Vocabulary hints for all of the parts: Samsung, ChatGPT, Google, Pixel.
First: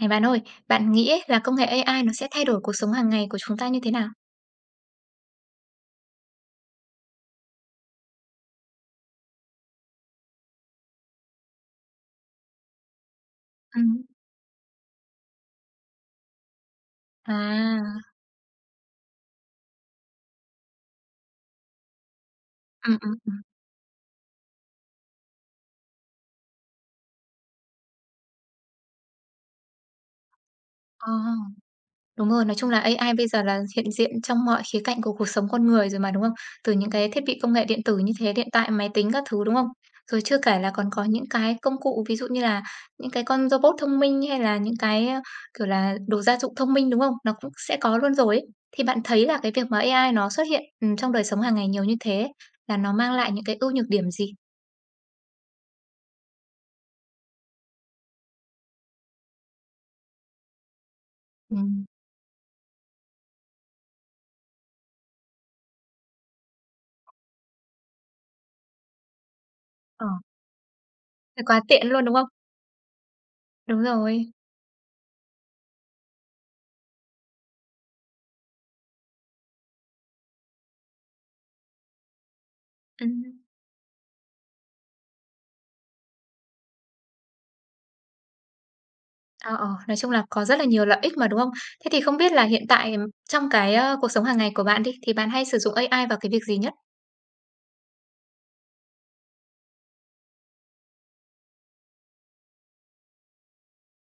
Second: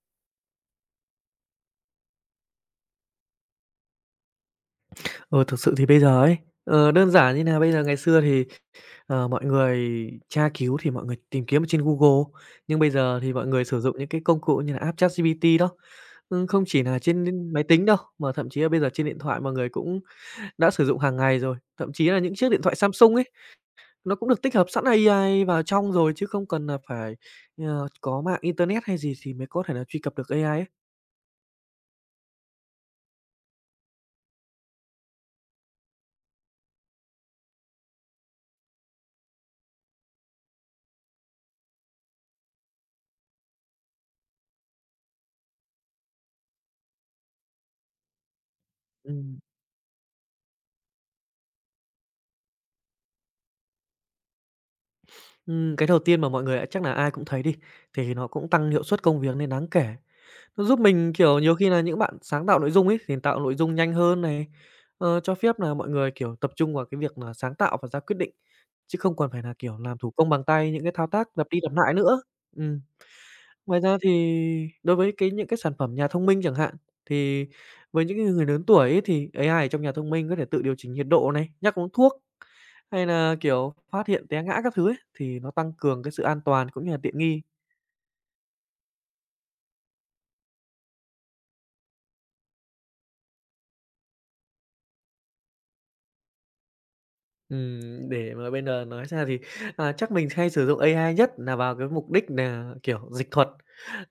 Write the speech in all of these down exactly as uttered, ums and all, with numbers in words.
Này bạn ơi, bạn nghĩ ấy là công nghệ a i nó sẽ thay đổi cuộc sống hàng ngày của chúng ta như thế nào? Ừ, thực sự thì bây giờ ấy, ờ, đơn giản như là bây giờ ngày xưa thì, ờ, mọi người tra cứu thì mọi người tìm kiếm ở trên Google, nhưng bây giờ thì mọi người sử dụng Ừm. những cái công cụ như là app ChatGPT đó. Ừm, không chỉ là trên máy tính đâu, À, mà thậm chí là bây giờ trên điện thoại mọi người cũng đã sử dụng hàng ngày rồi. Thậm chí là những chiếc điện thoại ừm, ừm, Samsung ấy, ừm. nó cũng được tích hợp sẵn a i vào trong rồi chứ không cần là phải, ờ, có mạng internet hay gì thì mới có thể là truy cập được a i ấy. Ờ, đúng rồi, nói chung là a i bây giờ là hiện diện trong mọi khía cạnh của cuộc sống con người rồi mà, đúng không? Từ những cái thiết bị công nghệ điện tử như thế, điện thoại, máy tính các thứ, đúng không? Rồi chưa kể là còn có những cái công cụ, ví dụ như là những cái con robot thông minh hay là những cái, ơ, kiểu là, đồ gia dụng thông minh, đúng không? Nó cũng sẽ có luôn rồi ấy. Thì bạn thấy là Ừm, cái việc mà a i nó xuất hiện, ừm, trong đời sống hàng ngày nhiều như thế ấy, là nó mang lại những cái ưu nhược điểm gì? ừm, cái đầu tiên mà mọi người, à, chắc là ai cũng thấy đi, thì nó cũng tăng hiệu suất công việc nên đáng kể. Nó giúp mình, kiểu, nhiều khi là Ừm, những bạn sáng tạo nội dung ấy, thì tạo nội dung nhanh hơn này, ờ, cho phép là mọi người, kiểu, tập trung vào cái việc là sáng tạo và ra quyết định, chứ không còn phải là kiểu, làm ờ, thủ công bằng tay những cái thao tác thế lặp đi quá lặp tiện lại luôn, đúng nữa. không? Ừm. Ngoài Đúng ra thì rồi. đối với cái những cái sản phẩm nhà thông minh chẳng hạn, thì với những cái người lớn tuổi ấy thì a i ở trong nhà thông minh có thể tự điều chỉnh nhiệt độ này, nhắc uống thuốc, hay là ừm, kiểu, phát hiện té ngã các thứ ấy, thì nó tăng cường cái sự an toàn cũng như là tiện nghi. ờ, ờ, nói chung là có rất là nhiều lợi ích mà, đúng không? Thế thì không biết là hiện tại, trong cái, ơ, cuộc sống hàng ngày của bạn đi, thì bạn hay sử dụng a i vào cái việc gì nhất? Ừm, để mà bây giờ nói ra thì, à, chắc mình hay sử dụng a i nhất là vào cái mục đích là kiểu, dịch thuật.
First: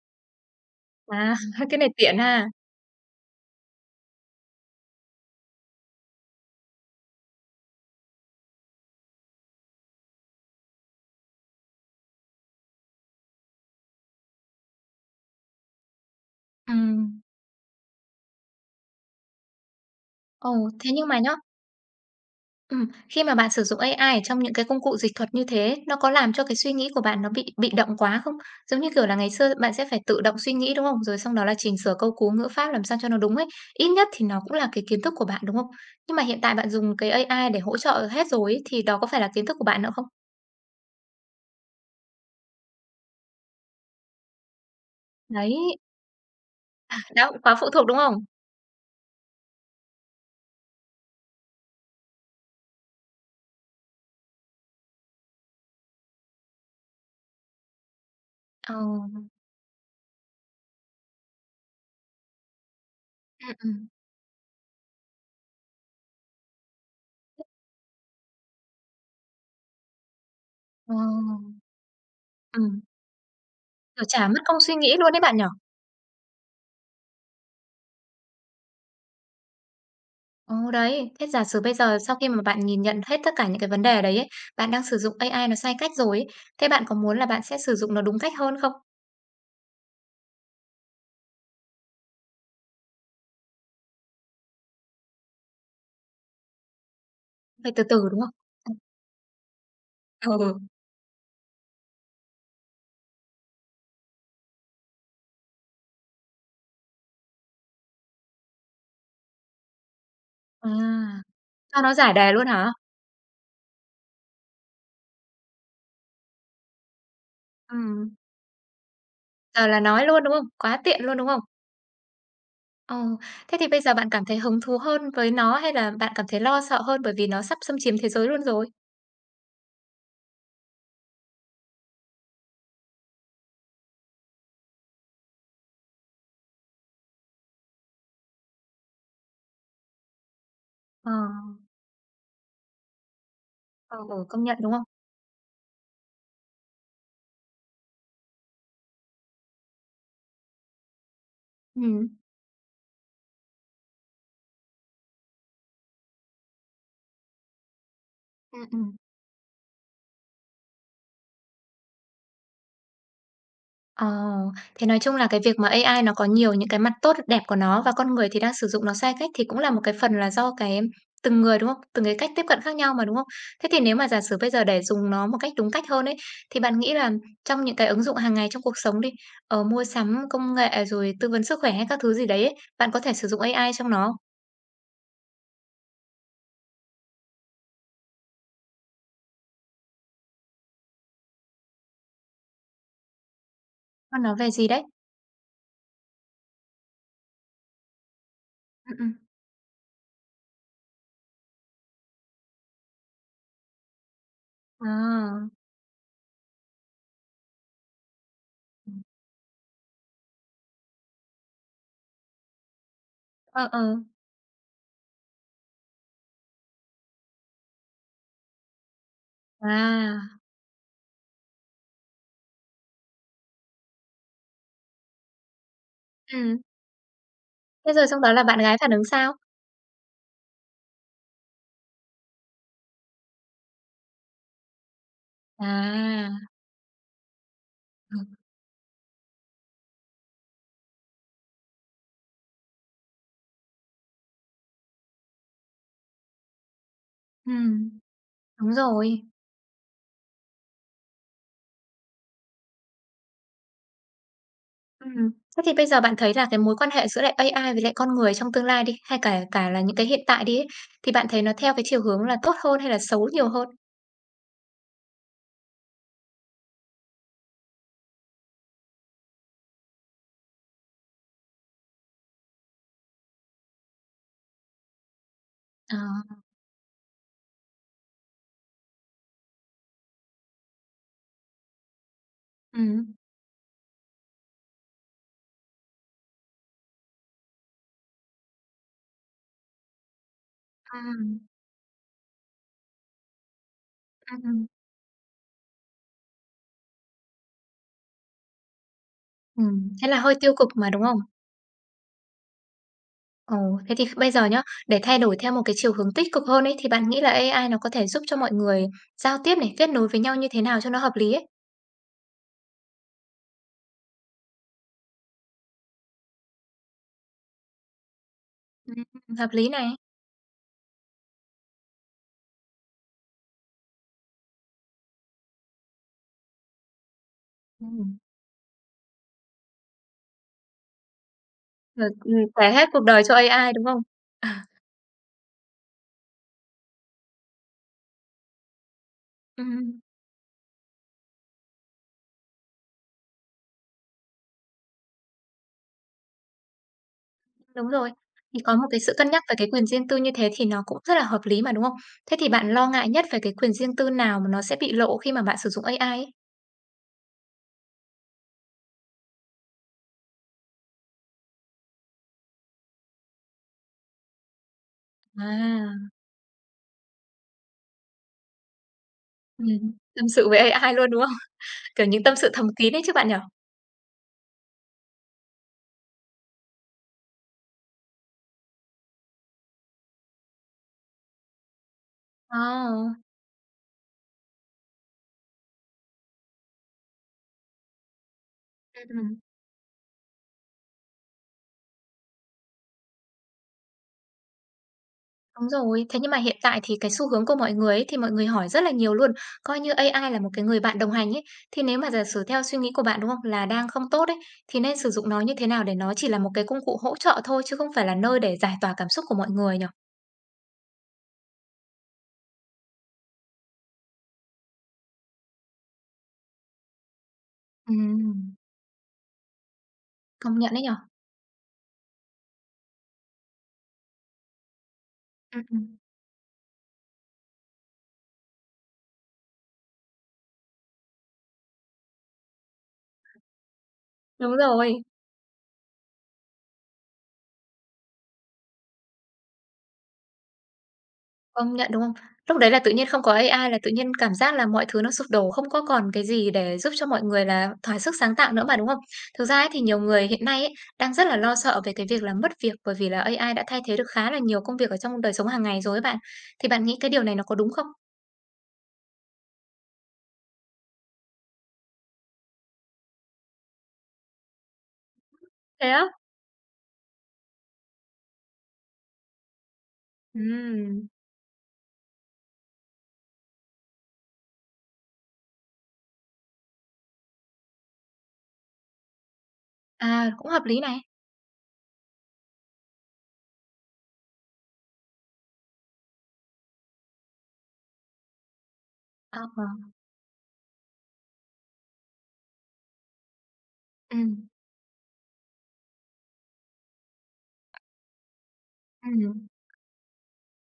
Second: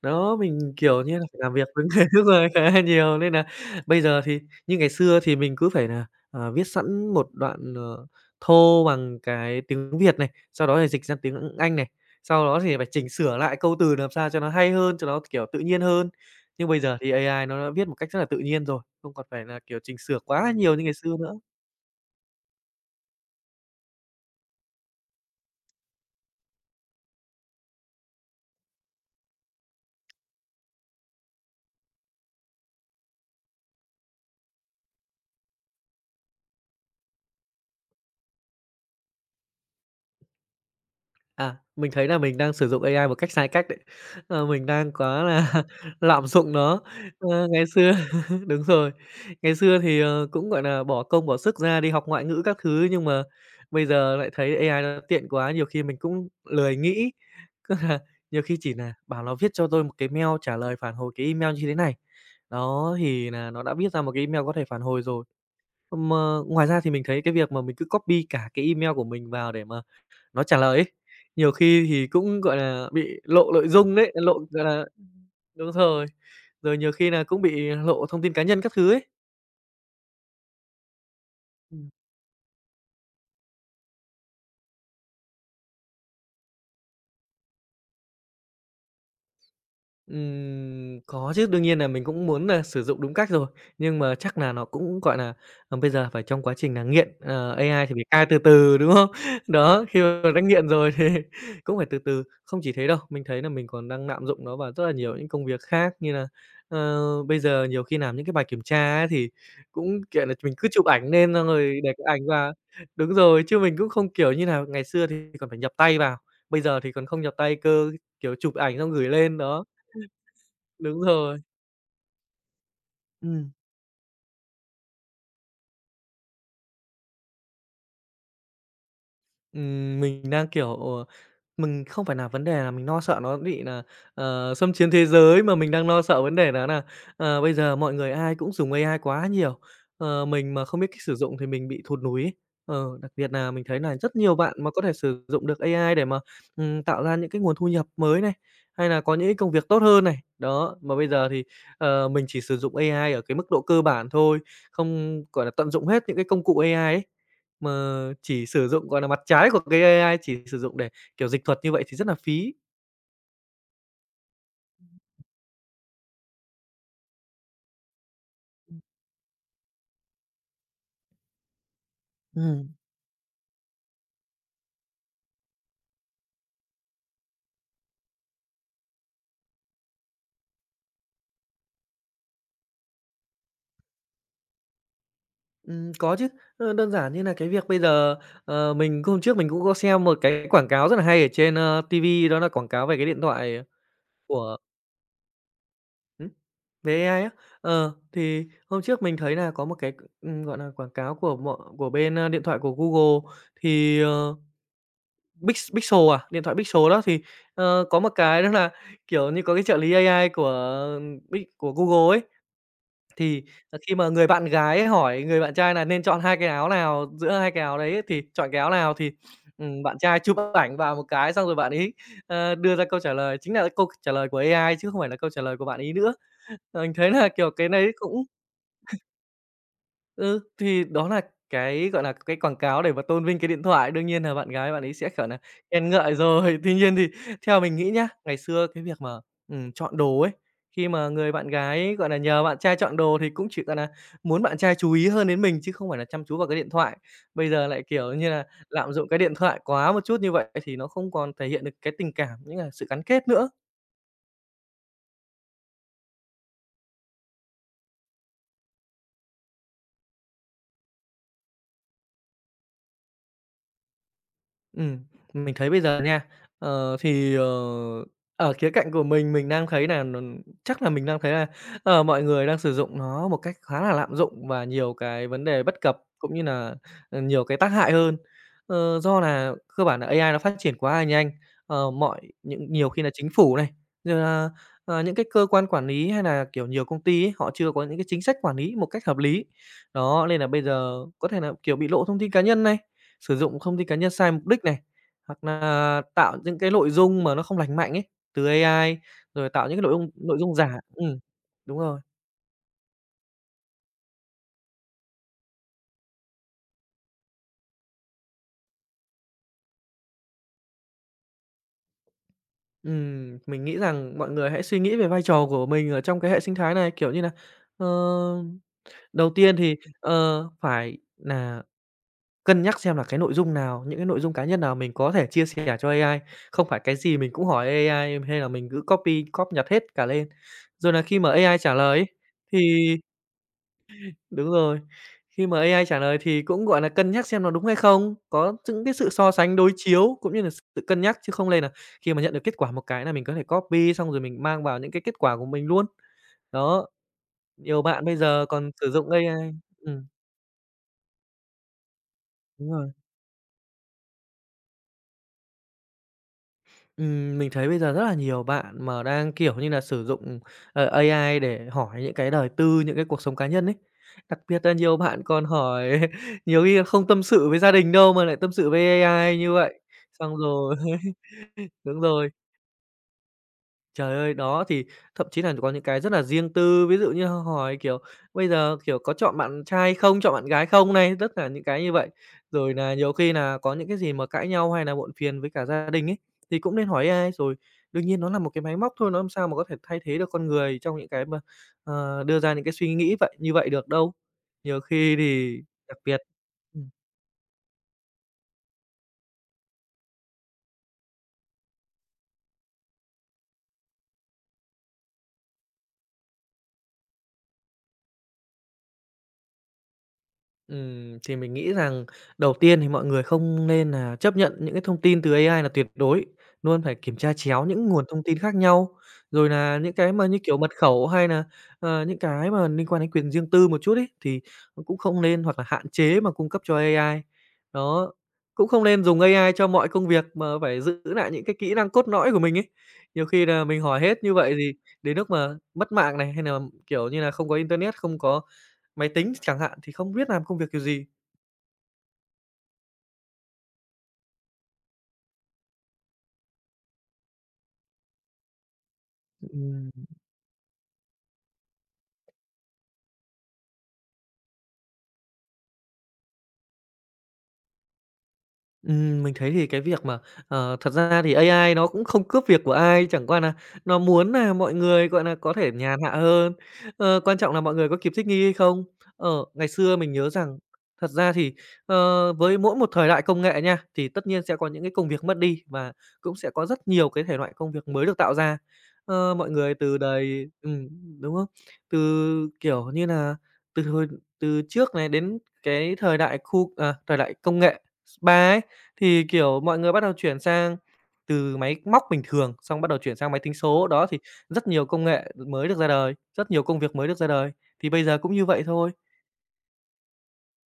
Đó, mình, kiểu như là, À, phải làm việc cái với này người tiện nước ha. ngoài khá là nhiều nên là bây giờ thì như ngày xưa thì mình cứ phải là à, viết sẵn một đoạn, ờ, thô bằng cái tiếng Việt này, sau đó thì dịch ra tiếng Anh này, sau đó thì phải chỉnh sửa lại câu từ làm sao cho nó hay hơn, cho nó, kiểu, tự nhiên hơn. Nhưng bây giờ thì Ừm, a i nó đã viết một cách rất là tự nhiên rồi, không còn phải là, kiểu, chỉnh sửa quá ồ, là nhiều như thế ngày nhưng xưa mà nữa. nhá. Ừm, khi mà bạn sử dụng a i ở trong những cái công cụ dịch thuật như thế, nó có làm cho cái suy nghĩ của bạn nó bị bị động quá không? Giống như, kiểu là, ngày xưa bạn sẽ phải tự động suy nghĩ, đúng không? Rồi xong đó là chỉnh sửa câu cú, ngữ pháp làm sao cho nó đúng ấy, ít nhất thì nó cũng là cái kiến thức của bạn, đúng không? Nhưng mà hiện tại bạn dùng cái a i để hỗ trợ hết rồi ấy, thì đó có phải là kiến thức của bạn nữa không? À, mình thấy là mình đang sử dụng a i một cách sai cách đấy. Ờ, mình đang quá là Đấy, lạm dụng nó. đó cũng Ờ, quá ngày phụ thuộc, xưa đúng không? đúng rồi, ngày xưa thì, ờ, cũng, gọi là bỏ công bỏ sức ra đi học ngoại ngữ các thứ, nhưng mà bây giờ lại thấy a i nó tiện quá, nhiều khi mình cũng lười nghĩ. Cứ là nhiều khi Ờ, chỉ là bảo ừm, nó viết cho tôi một cái mail trả lời phản hồi cái email như thế này, đó, thì là nó đã ừm, viết ra một cái email có thể phản hồi rồi. Mà ngoài ra thì mình thấy cái việc mà mình cứ copy cả cái email của mình vào để mà nó trả lời ấy, ờ, nhiều khi thì cũng, gọi ừm, là, bị lộ nội dung kiểu, đấy, chả lộ, mất công gọi suy là nghĩ luôn đấy bạn nhỉ? đúng rồi, rồi nhiều khi là cũng bị lộ thông tin cá nhân các thứ ấy. Ồ, đấy. Thế giả sử bây Ừm. giờ sau khi mà bạn nhìn nhận hết tất cả những cái vấn đề đấy ấy, bạn đang sử dụng a i nó sai cách rồi ấy, thế bạn có muốn là bạn sẽ sử dụng nó đúng cách hơn không? Ừm, có chứ, đương nhiên là mình cũng muốn là sử dụng đúng cách rồi, nhưng mà chắc là nó cũng, gọi là ờ, bây giờ phải trong quá trình là nghiện, ờ, Phải từ a i thì phải từ, đúng cai không? từ từ, đúng không? Đó, khi mà đã Ừ. nghiện rồi thì cũng phải từ từ. Không chỉ thế đâu, mình thấy là mình còn đang lạm dụng nó vào rất là nhiều những công việc khác như là ờ, bây giờ nhiều khi làm những cái bài kiểm tra ấy thì cũng, kiểu là, mình cứ chụp ảnh À, lên xong rồi cho nó để cái giải ảnh đề luôn vào hả? đúng rồi, chứ mình cũng không, kiểu như là ngày xưa thì còn phải nhập tay vào, bây giờ thì còn không nhập tay cơ, Ừ. kiểu, chụp ảnh xong gửi lên, đó. Giờ là nói luôn, đúng không? Quá Đúng tiện luôn, đúng không? rồi. Ờ, Ừm, thế thì bây giờ bạn cảm thấy hứng thú hơn với nó hay là bạn cảm thấy lo sợ hơn bởi vì nó sắp xâm chiếm thế giới luôn rồi? ừm, mình đang, kiểu, ờ, mình không phải là vấn đề là mình lo sợ nó bị nà, ờ, xâm chiếm thế giới, mà mình đang lo sợ vấn đề đó nà, ờ, bây giờ mọi người ai cũng dùng a i quá nhiều, ờ, mình mà không biết cách Ờ, sử dụng thì mình bị thụt lùi ấy. Ờ, đặc biệt nà mình thấy nà ờ, rất ờ, nhiều công bạn nhận, đúng mà có không? thể sử dụng được a i để mà, ừm, tạo ra những cái nguồn thu nhập mới này, hay là có những cái công việc tốt hơn này. Đó, mà bây giờ thì, Ừ. ờ, mình chỉ sử dụng a i ở cái mức độ cơ bản thôi, không, gọi là, tận dụng hết những cái công cụ a i ấy, mà chỉ Ừm, sử dụng, ừm. gọi là, mặt trái của cái a i, chỉ sử dụng để, kiểu, dịch thuật như vậy thì rất là phí. Ờ, thế nói chung là cái việc mà a i nó có nhiều những cái mặt tốt đẹp của nó và con người thì đang sử dụng nó sai cách thì cũng là một cái phần là do cái từng người, đúng không? Từng cái cách tiếp cận Ừm. khác nhau mà, đúng không? Thế thì nếu mà giả sử bây giờ để dùng nó một cách đúng cách hơn ấy, thì bạn nghĩ là trong những cái ứng dụng hàng ngày trong cuộc sống đi, ở mua sắm, công nghệ rồi tư vấn sức khỏe hay các thứ gì đấy ấy, bạn có thể sử dụng a i trong nó không? Ừm, có chứ, ơ, đơn giản như là cái việc bây giờ, ờ, mình hôm trước mình cũng có xem một cái quảng cáo rất là hay ở trên, ơ, ti vi đó là quảng cáo về cái điện thoại Và nó nói về của gì đấy? ừm, về a i á. Ờ, thì hôm Ừm, trước ừm. mình thấy là có một cái, ừm, gọi là quảng cáo của mọ của bên, a, điện thoại của Google thì, ờ À, Pix Pixel à? Điện thoại Pixel đó thì, ờ, có một cái đó là, kiểu như, có cái trợ lý a i của Pic của Google ấy, thì, ờ, ờ, ờ, khi mà người bạn gái ấy hỏi người bạn trai là nên chọn hai cái áo nào, giữa hai cái áo đấy ấy, thì chọn cái áo nào thì, ừm, bạn à, trai chụp ảnh vào một cái xong rồi bạn ấy, ờ, đưa ra câu trả lời, chính là câu trả lời của a i chứ không phải là câu trả lời của bạn ấy nữa. ừm, Ờ, mình thấy là, kiểu, cái đấy thế rồi xong cũng đó là bạn gái phản ứng sao? Ừ, thì đó là cái, gọi là, cái quảng cáo để mà tôn vinh cái điện thoại, đương nhiên là bạn gái bạn ấy sẽ, kiểu là khen ngợi À, rồi. Tuy nhiên thì theo mình nghĩ nhá, ngày xưa cái việc mà, ừm, chọn đồ ấy, khi mà người bạn gái, gọi là, nhờ bạn trai chọn đồ thì cũng chỉ, gọi nà, muốn bạn trai chú ý hơn đến mình chứ không phải là chăm chú vào cái điện thoại. Bây ừ giờ lại, kiểu như là, Đúng lạm dụng cái rồi. điện thoại quá một chút như vậy thì nó không còn thể hiện được cái tình cảm, những là sự gắn kết nữa. Ừm. Thế thì bây giờ bạn thấy là cái mối quan hệ giữa lại a i với lại con người trong tương lai đi, hay cả cả là những cái hiện tại đi ấy, thì bạn thấy nó theo cái chiều hướng là tốt hơn hay là xấu nhiều hơn? Ừm, mình thấy bây giờ nha, ờ, thì, ờ, ở khía cạnh của mình, mình đang thấy là nó chắc là mình đang thấy là, ờ, mọi người đang sử dụng nó một cách khá là lạm dụng và nhiều cái vấn đề bất Ờ, cập cũng như là ờ, nhiều cái tác hại hơn. Ờ, do là cơ bản nà a i nó phát triển quá là nhanh, ờ, mọi những nhiều khi là ừm, chính phủ này, rồi là, ờ, những cái cơ quan quản lý hay là kiểu, nhiều công ty ấy, họ chưa có những cái chính sách quản lý một cách hợp lý. Đó, nên là bây giờ có ừm, thể là kiểu, bị lộ thông tin cá nhân này, sử dụng thông tin cá nhân sai mục đích ừm, này, hoặc là tạo những cái nội dung mà nó không lành mạnh ấy, từ a i, rồi tạo những cái ừm, nội thế dung là hơi nội tiêu dung cực giả mà, đúng không? ừm, đúng rồi. Ồ, thế thì bây giờ nhá, để thay đổi theo một cái chiều hướng tích cực hơn ấy, thì bạn nghĩ là ây ai nó có thể giúp cho mọi người giao tiếp này, kết nối với nhau như thế nào cho nó hợp lý ấy? Ừm, mình nghĩ rằng mọi người hãy suy nghĩ về vai trò của mình ở trong cái hệ sinh thái này, kiểu như là ờ, đầu Ừm, hợp tiên lý thì, này. ờ, phải là cân nhắc xem là cái nội dung nào, những cái nội dung cá nhân nào mình có thể chia sẻ cho a i, không phải cái gì mình cũng hỏi Ừm, a i hay là mình cứ copy, copy nhặt hết cả lên. Rồi là khi mà a i trả lời ấy, rồi, ừm, thì kể hết cuộc đời cho a i, đúng không? Đúng À, rồi. Khi mà a i trả lời thì cũng, gọi là, cân nhắc xem nó đúng hay không, có những cái sự so sánh đối ừm. chiếu cũng như là sự cân nhắc, chứ không nên là khi mà nhận được kết quả một cái là mình có thể copy xong rồi mình mang vào những cái kết quả của mình luôn. Đó, nhiều Đúng bạn rồi, bây giờ thì còn có một sử cái dụng sự a i cân nhắc về cái quyền ừm, riêng tư như thế thì nó cũng rất là hợp lý mà, đúng không? Thế thì bạn đúng lo rồi. ngại nhất về cái quyền riêng tư nào mà nó sẽ bị lộ khi mà bạn sử dụng a i ấy? Ừm, mình thấy bây giờ rất là nhiều bạn mà đang, kiểu như là, sử dụng, ờ, a i để hỏi những cái đời tư, những cái cuộc sống cá nhân ấy. Đặc biệt là nhiều bạn còn hỏi À, nhiều khi là không tâm sự với gia đình đâu mà lại tâm sự với a i như vậy. ừm, tâm Xong sự với rồi a i luôn, đúng không? Đúng Kiểu những rồi. tâm sự thầm kín ấy chứ bạn nhỉ? Trời ơi, đó, thì thậm chí là có những cái rất là riêng tư, ví dụ như hỏi, kiểu, bây giờ, kiểu, có chọn bạn trai không, chọn bạn gái không này, tất cả những cái như vậy. Ờ, Rồi là nhiều khi là có những cái gì mà cãi nhau hay là muộn phiền với cả gia đình ấy, thì cũng nên hỏi a i. Rồi đương nhiên nó là một cái máy móc ừm, thôi, nó làm ừm, sao mà có thể thay thế được con người trong những cái mà, ờ, đưa ra những cái suy nghĩ vậy như vậy được đâu. Nhiều khi thì đúng đặc rồi. Thế biệt nhưng mà hiện tại Ừ. thì cái xu hướng của mọi người ấy, thì mọi người hỏi rất là nhiều luôn, coi như a i là một cái người bạn đồng hành ấy, thì nếu mà giả sử theo suy nghĩ của bạn, đúng không, là đang không tốt ấy, thì nên sử dụng nó như thế nào để nó chỉ là một cái công cụ hỗ trợ thôi chứ không phải là nơi để giải tỏa cảm xúc của mọi người nhỉ? Ừm, thì mình nghĩ rằng đầu tiên thì mọi người không nên là chấp nhận những cái thông tin từ a i là tuyệt đối, luôn phải kiểm tra chéo những nguồn thông tin Ừm, khác nhau. Rồi là những cái mà, như kiểu, công nhận mật đấy nhở. khẩu hay là ờ, những cái mà liên quan đến quyền riêng tư một chút ấy, thì cũng không nên hoặc Ừm, là hạn ừm, chế mà cung cấp cho ây ai. Đó, cũng không nên dùng a i cho mọi công việc mà phải giữ lại những cái kỹ năng cốt lõi của mình ấy. Nhiều khi là mình hỏi hết như vậy đúng thì rồi, đến lúc mà mất mạng này, hay là kiểu như là không có internet, không có máy tính chẳng hạn thì không biết làm công việc kiểu gì. công nhận, đúng không? Lúc đấy là tự nhiên không có a i là tự nhiên cảm giác là mọi thứ nó sụp đổ, không có còn cái gì để giúp cho mọi người là thỏa sức sáng tạo nữa mà, đúng không? Thực ra ấy thì Ừm. nhiều người hiện nay ấy, đang rất là lo sợ về cái việc là mất việc bởi vì là a i đã thay thế được khá là nhiều công việc ở trong đời sống hàng ngày rồi ấy bạn. Thì bạn nghĩ cái điều này nó có đúng không? Ừm, mình thấy thì cái việc mà, ờ, thật ra thì a i nó cũng không cướp việc của ai, chẳng qua là nó muốn là mọi người, gọi là có thể Thế nhàn á? hạ hơn, ờ, quan trọng là mọi người có kịp thích nghi hay không. Ờ, ngày xưa mình nhớ rằng Ừm, thật ra thì, ờ, với mỗi một thời đại công nghệ nha, thì tất nhiên sẽ có những cái công việc mất đi và cũng sẽ có rất nhiều cái thể loại công việc mới được tạo ra. Ờ, mọi người từ à, đời cũng hợp lý ừm, này. đúng không? Từ, kiểu như là từ hồi từ trước này đến cái thời đại khu à, thời đại công nghệ, spa ấy. Thì, Ờ, kiểu, ờ, mọi người bắt đầu chuyển sang từ máy móc bình thường, xong bắt đầu chuyển sang máy tính số, đó, thì ừm, rất nhiều công nghệ mới được ra đời, rất nhiều công việc mới được ra đời, thì bây giờ cũng như vậy thôi. ừm.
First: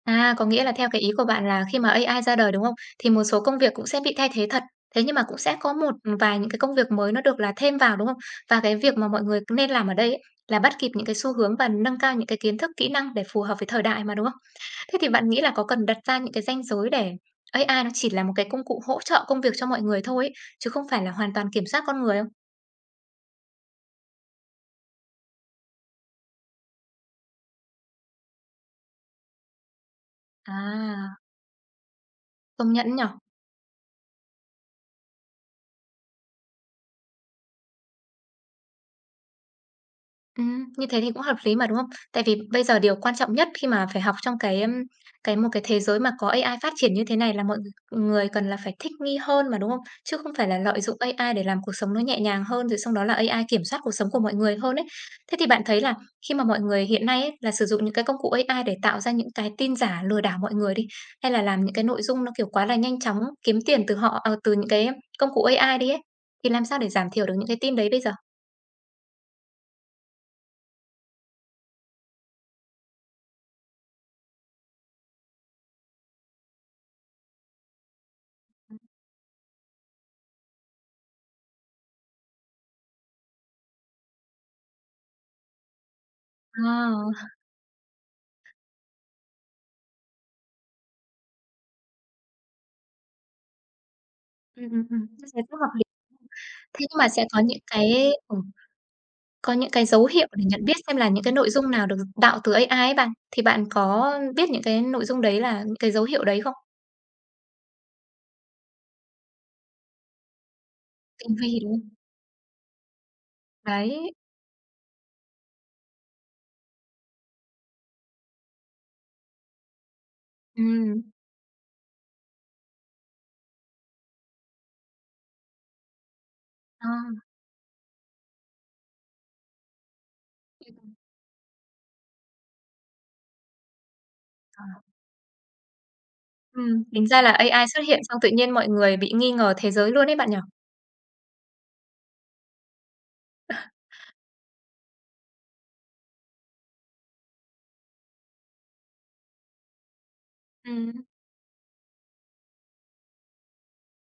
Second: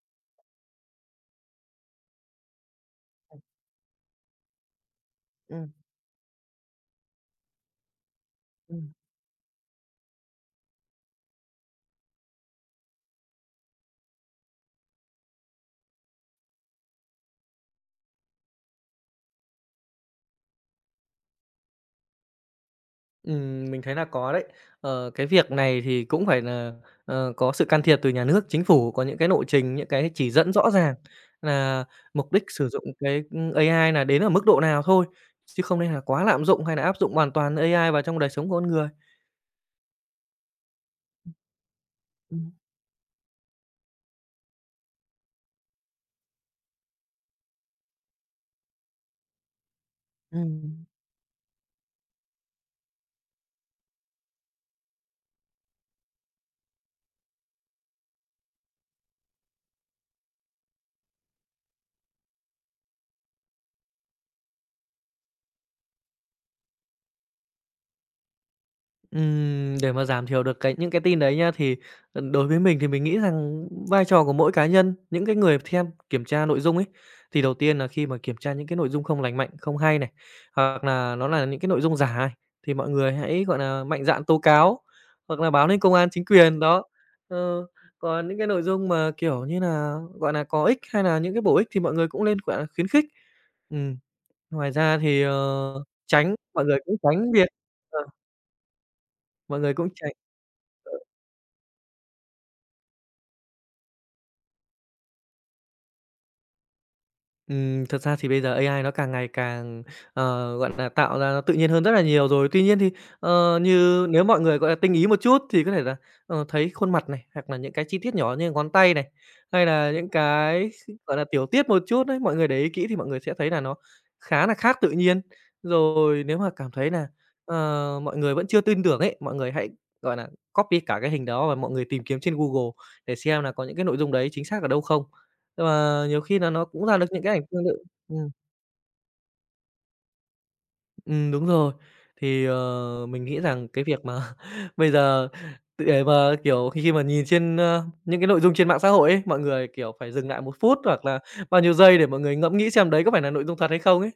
À, có nghĩa là theo cái ý của bạn là khi mà a i ra đời, đúng không? Thì một số công việc cũng sẽ bị thay thế thật, thế nhưng mà cũng sẽ có Ừm, một vài những cái công việc mới nó được là thêm vào, đúng không? Và cái ừm. việc mà mọi người nên làm ở đây ấy, là bắt kịp những cái xu hướng và nâng cao những cái kiến thức, kỹ năng để phù hợp với thời đại mà, đúng không? Thế thì bạn nghĩ là có cần đặt ra những cái ranh giới để a i nó chỉ là một cái công cụ hỗ trợ công việc cho mọi người thôi ấy, chứ không phải là hoàn toàn kiểm soát con người không? Ừm, mình thấy là có đấy. Ờ, cái việc này thì cũng phải nà, ờ, có sự can thiệp từ nhà nước, chính phủ, có những cái nội trình, những cái chỉ dẫn rõ ràng À, nà mục đích sử công dụng nhận nhỉ? cái, ưm, a i nà đến ở mức độ nào thôi, chứ không nên là quá lạm dụng hay là áp dụng hoàn toàn a i vào trong đời sống con người. Ừm, như thế thì cũng hợp lý mà, đúng không? Tại vì Ừm. bây giờ điều quan trọng nhất khi mà phải học trong cái, ưm, cái một cái thế giới mà có a i phát triển như thế này là mọi người cần là phải thích nghi hơn mà, đúng không? Chứ không phải là lợi Ừm. dụng a i để làm cuộc sống nó nhẹ nhàng hơn, rồi xong đó là a i kiểm soát cuộc sống của mọi người hơn ấy. Thế thì bạn thấy là khi mà mọi người hiện nay ấy là sử dụng những cái công cụ a i để tạo ra những cái tin giả lừa đảo mọi người đi, hay là làm những cái nội dung nó, kiểu, quá là nhanh chóng kiếm tiền từ họ ờ, từ những cái công cụ a i đi ấy, thì làm sao để giảm thiểu được những cái tin đấy bây giờ? Ừm, để mà giảm thiểu được cái những cái tin đấy nha, thì, ờ, đối với mình thì mình nghĩ rằng vai trò của mỗi cá nhân, những cái người theo kiểm tra nội dung ấy, thì đầu tiên là khi mà kiểm tra những cái nội dung không lành mạnh, không hay này, hoặc là nó là những cái nội dung giả này, thì mọi người hãy, gọi là mạnh dạn tố cáo hoặc là báo lên công an, chính quyền, đó. Ờ. Ờ, còn những cái nội dung mà, kiểu như là gọi là có ích hay là những cái bổ ích thì mọi người cũng lên, gọi là, khuyến khích. Ừm, Ừm, ngoài ừm, ra ừm, thì, như thế cũng hợp ờ, lý. tránh mọi người Thế cũng nhưng mà sẽ tránh có việc những ờ, cái ừm, có mọi những người cái cũng dấu tránh hiệu để nhận biết xem là những cái nội dung nào được tạo từ a i ấy bạn, thì bạn có biết những cái nội dung đấy là những cái dấu hiệu đấy không? Ừm, thật ra thì bây giờ a i nó càng ngày càng, ờ, gọi là tạo ra Tinh nó tự vi, nhiên đúng hơn không? rất là nhiều rồi. Tuy nhiên thì, ờ, như Đấy, nếu mọi người, gọi là, tinh ý một chút thì có thể là, ờ, thấy khuôn mặt này, hoặc là những cái chi tiết nhỏ như ngón tay này, hay là những cái, ừm, gọi là, tiểu tiết một chút đấy mọi người để ý kỹ thì mọi người sẽ thấy là nó khá là khác tự nhiên. Rồi nếu mà cảm ờ, thấy là ờ, mọi người vẫn chưa tin tưởng ấy, mọi người hãy, gọi là copy ừm, cả cái hình đó và mọi người tìm kiếm trên Google để xem là có những cái nội dung đấy chính xác ờ, ở đâu không. Nhưng mà nhiều khi là nó ừm, cũng ra tính được ra những là cái ảnh tương a i tự. xuất hiện xong tự Ừm, nhiên mọi người bị nghi ngờ thế giới luôn ấy bạn nhỉ? ừm, đúng rồi. Thì, ờ, mình nghĩ rằng cái việc mà bây giờ để mà, kiểu, khi khi mà nhìn trên, ơ, những cái nội dung trên mạng xã hội ấy, mọi người, kiểu, phải dừng lại một phút Ừm. hoặc là bao nhiêu giây để mọi người ngẫm nghĩ xem đấy có phải là nội dung thật hay không ấy.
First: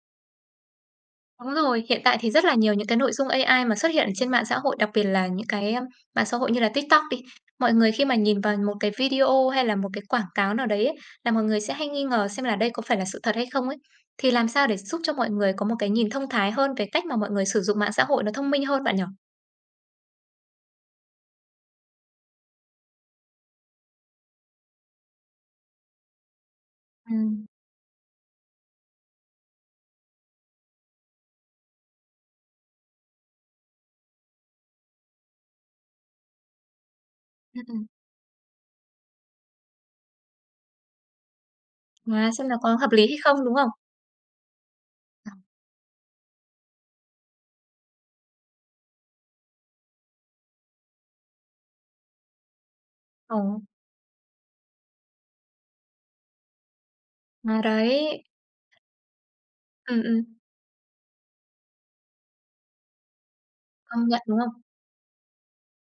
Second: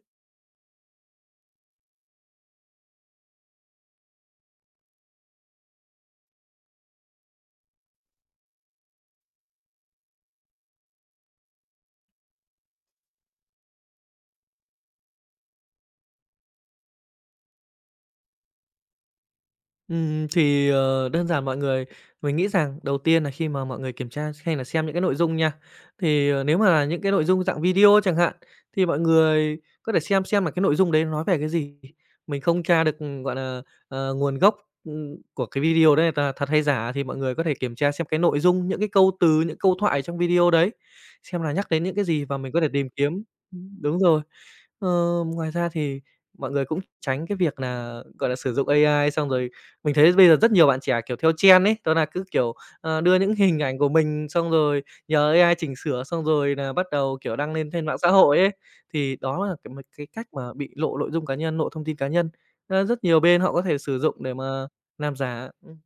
Đúng rồi, hiện tại thì rất là nhiều những cái nội dung a i mà xuất hiện ở trên mạng xã hội, đặc biệt là những cái, ưm, mạng xã hội như là TikTok đi. Mọi người khi mà nhìn vào một cái video hay là một cái quảng cáo nào đấy ấy, là mọi người sẽ hay nghi ngờ xem là đây có phải là sự thật hay không ấy. Thì làm sao để giúp cho mọi người có một cái nhìn thông thái hơn về cách mà mọi người sử dụng mạng xã hội nó thông minh hơn bạn nhỉ? Ừm, thì, ờ, đơn giản mọi người mình nghĩ rằng đầu tiên là khi mà mọi người kiểm tra hay là xem những cái nội dung nha, thì, ờ, nếu mà là những cái nội dung Ừm, dạng video chẳng hạn, thì mọi người có thể xem xem là cái nội dung đấy nó nói về cái gì. Mình không tra được, ừm, gọi là, ờ, nguồn gốc, ừm, của cái video đấy là thật hay giả thì mọi người có thể ừm, kiểm ừm. tra xem cái nội dung, những cái câu từ, những câu thoại trong video đấy, xem là nhắc đến những cái gì À, và xem mình là có thể có tìm hợp lý hay kiếm không, đúng không? ừm, đúng rồi. Ờ, ngoài ra thì mọi người cũng tránh cái việc là gọi là, sử dụng a i xong rồi mình thấy bây giờ rất nhiều bạn trẻ, kiểu, theo trend ấy, đó là cứ, kiểu, ờ, đưa những Ồ, hình ảnh của mình xong rồi nhờ ây ai chỉnh sửa, xong rồi là bắt đầu, kiểu, đăng à, lên trên mạng xã đấy, hội ấy. Thì đó là cái một ừm, cái ừm, cách mà bị lộ nội dung cá nhân, lộ thông tin cá nhân. Ơ, rất nhiều bên họ có thể sử công nhận, dụng để đúng không? mà làm giả. Ừm,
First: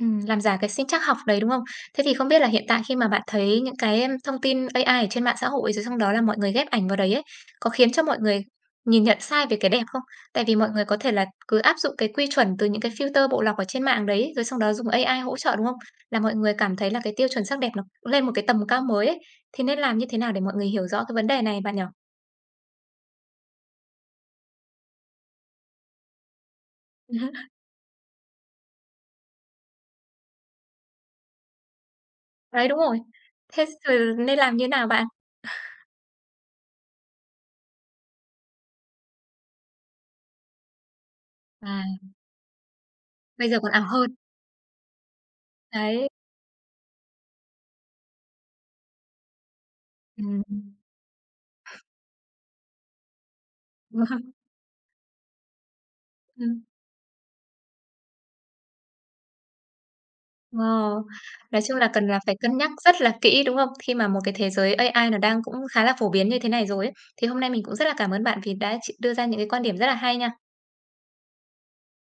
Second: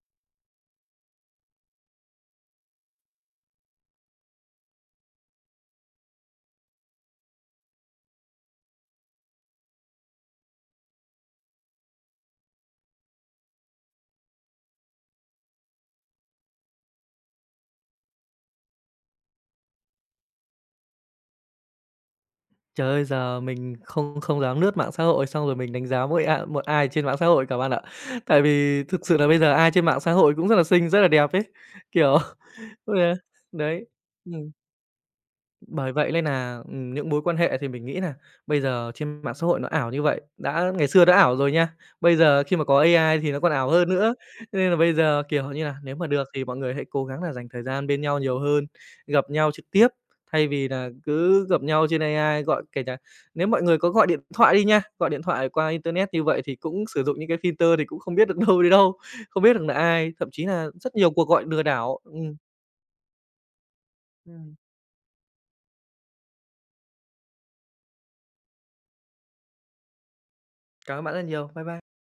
Ừm, làm giả cái sinh trắc học đấy, đúng không? Thế thì không biết là hiện tại khi mà bạn thấy những cái, ưm, thông tin a i ở trên mạng xã hội, rồi xong đó là mọi người ghép ảnh vào đấy ấy, có khiến cho mọi người nhìn nhận sai về cái đẹp không? Tại vì mọi người có thể là cứ áp dụng cái quy chuẩn từ những cái filter bộ lọc ở trên mạng đấy, rồi xong đó dùng a i hỗ trợ, đúng không? Là mọi người cảm thấy là cái tiêu chuẩn sắc đẹp nó lên một cái tầm cao mới ấy, thì nên làm như thế nào để mọi người hiểu rõ cái vấn đề này bạn nhỉ? trời ơi, giờ mình không không dám lướt mạng xã hội xong rồi mình đánh giá mỗi a một ai trên mạng xã hội cả bạn ạ. Tại vì thực sự là bây giờ ai trên mạng xã hội cũng rất là xinh, rất là đẹp ấy, kiểu, Đấy, đúng rồi. Thế đấy, rồi nên ừm. làm như nào bạn? Bởi vậy nên là ừm, những mối quan hệ thì mình nghĩ là bây giờ trên mạng xã hội nó ảo như vậy, đã ngày xưa đã ảo rồi nha, À, bây giờ khi mà có a i thì nó bây còn giờ ảo còn ảo hơn hơn. nữa. Cho nên là bây giờ, kiểu như là nếu mà Đấy. được thì mọi người hãy cố gắng là dành thời gian bên nhau nhiều hơn, gặp nhau trực tiếp thay vì Ừm. là cứ gặp nhau trên a i, gọi kể cả nếu mọi người có gọi điện thoại đi nha, gọi điện thoại qua internet như vậy thì cũng sử dụng những cái filter thì cũng không biết được đâu đến đâu, không biết được là ai, thậm chí là Ờ, rất nhiều cuộc gọi nói lừa chung là đảo. cần là Ừm, phải cân nhắc rất là kỹ, đúng không? Khi mà một cái thế ừm, giới ây ai nó đang cũng khá là phổ biến như thế này rồi ấy. Thì hôm nay mình cũng rất là cảm ơn bạn vì đã ch đưa ra những cái quan điểm rất là hay nha. cảm ơn bạn rất nhiều. Bye bye.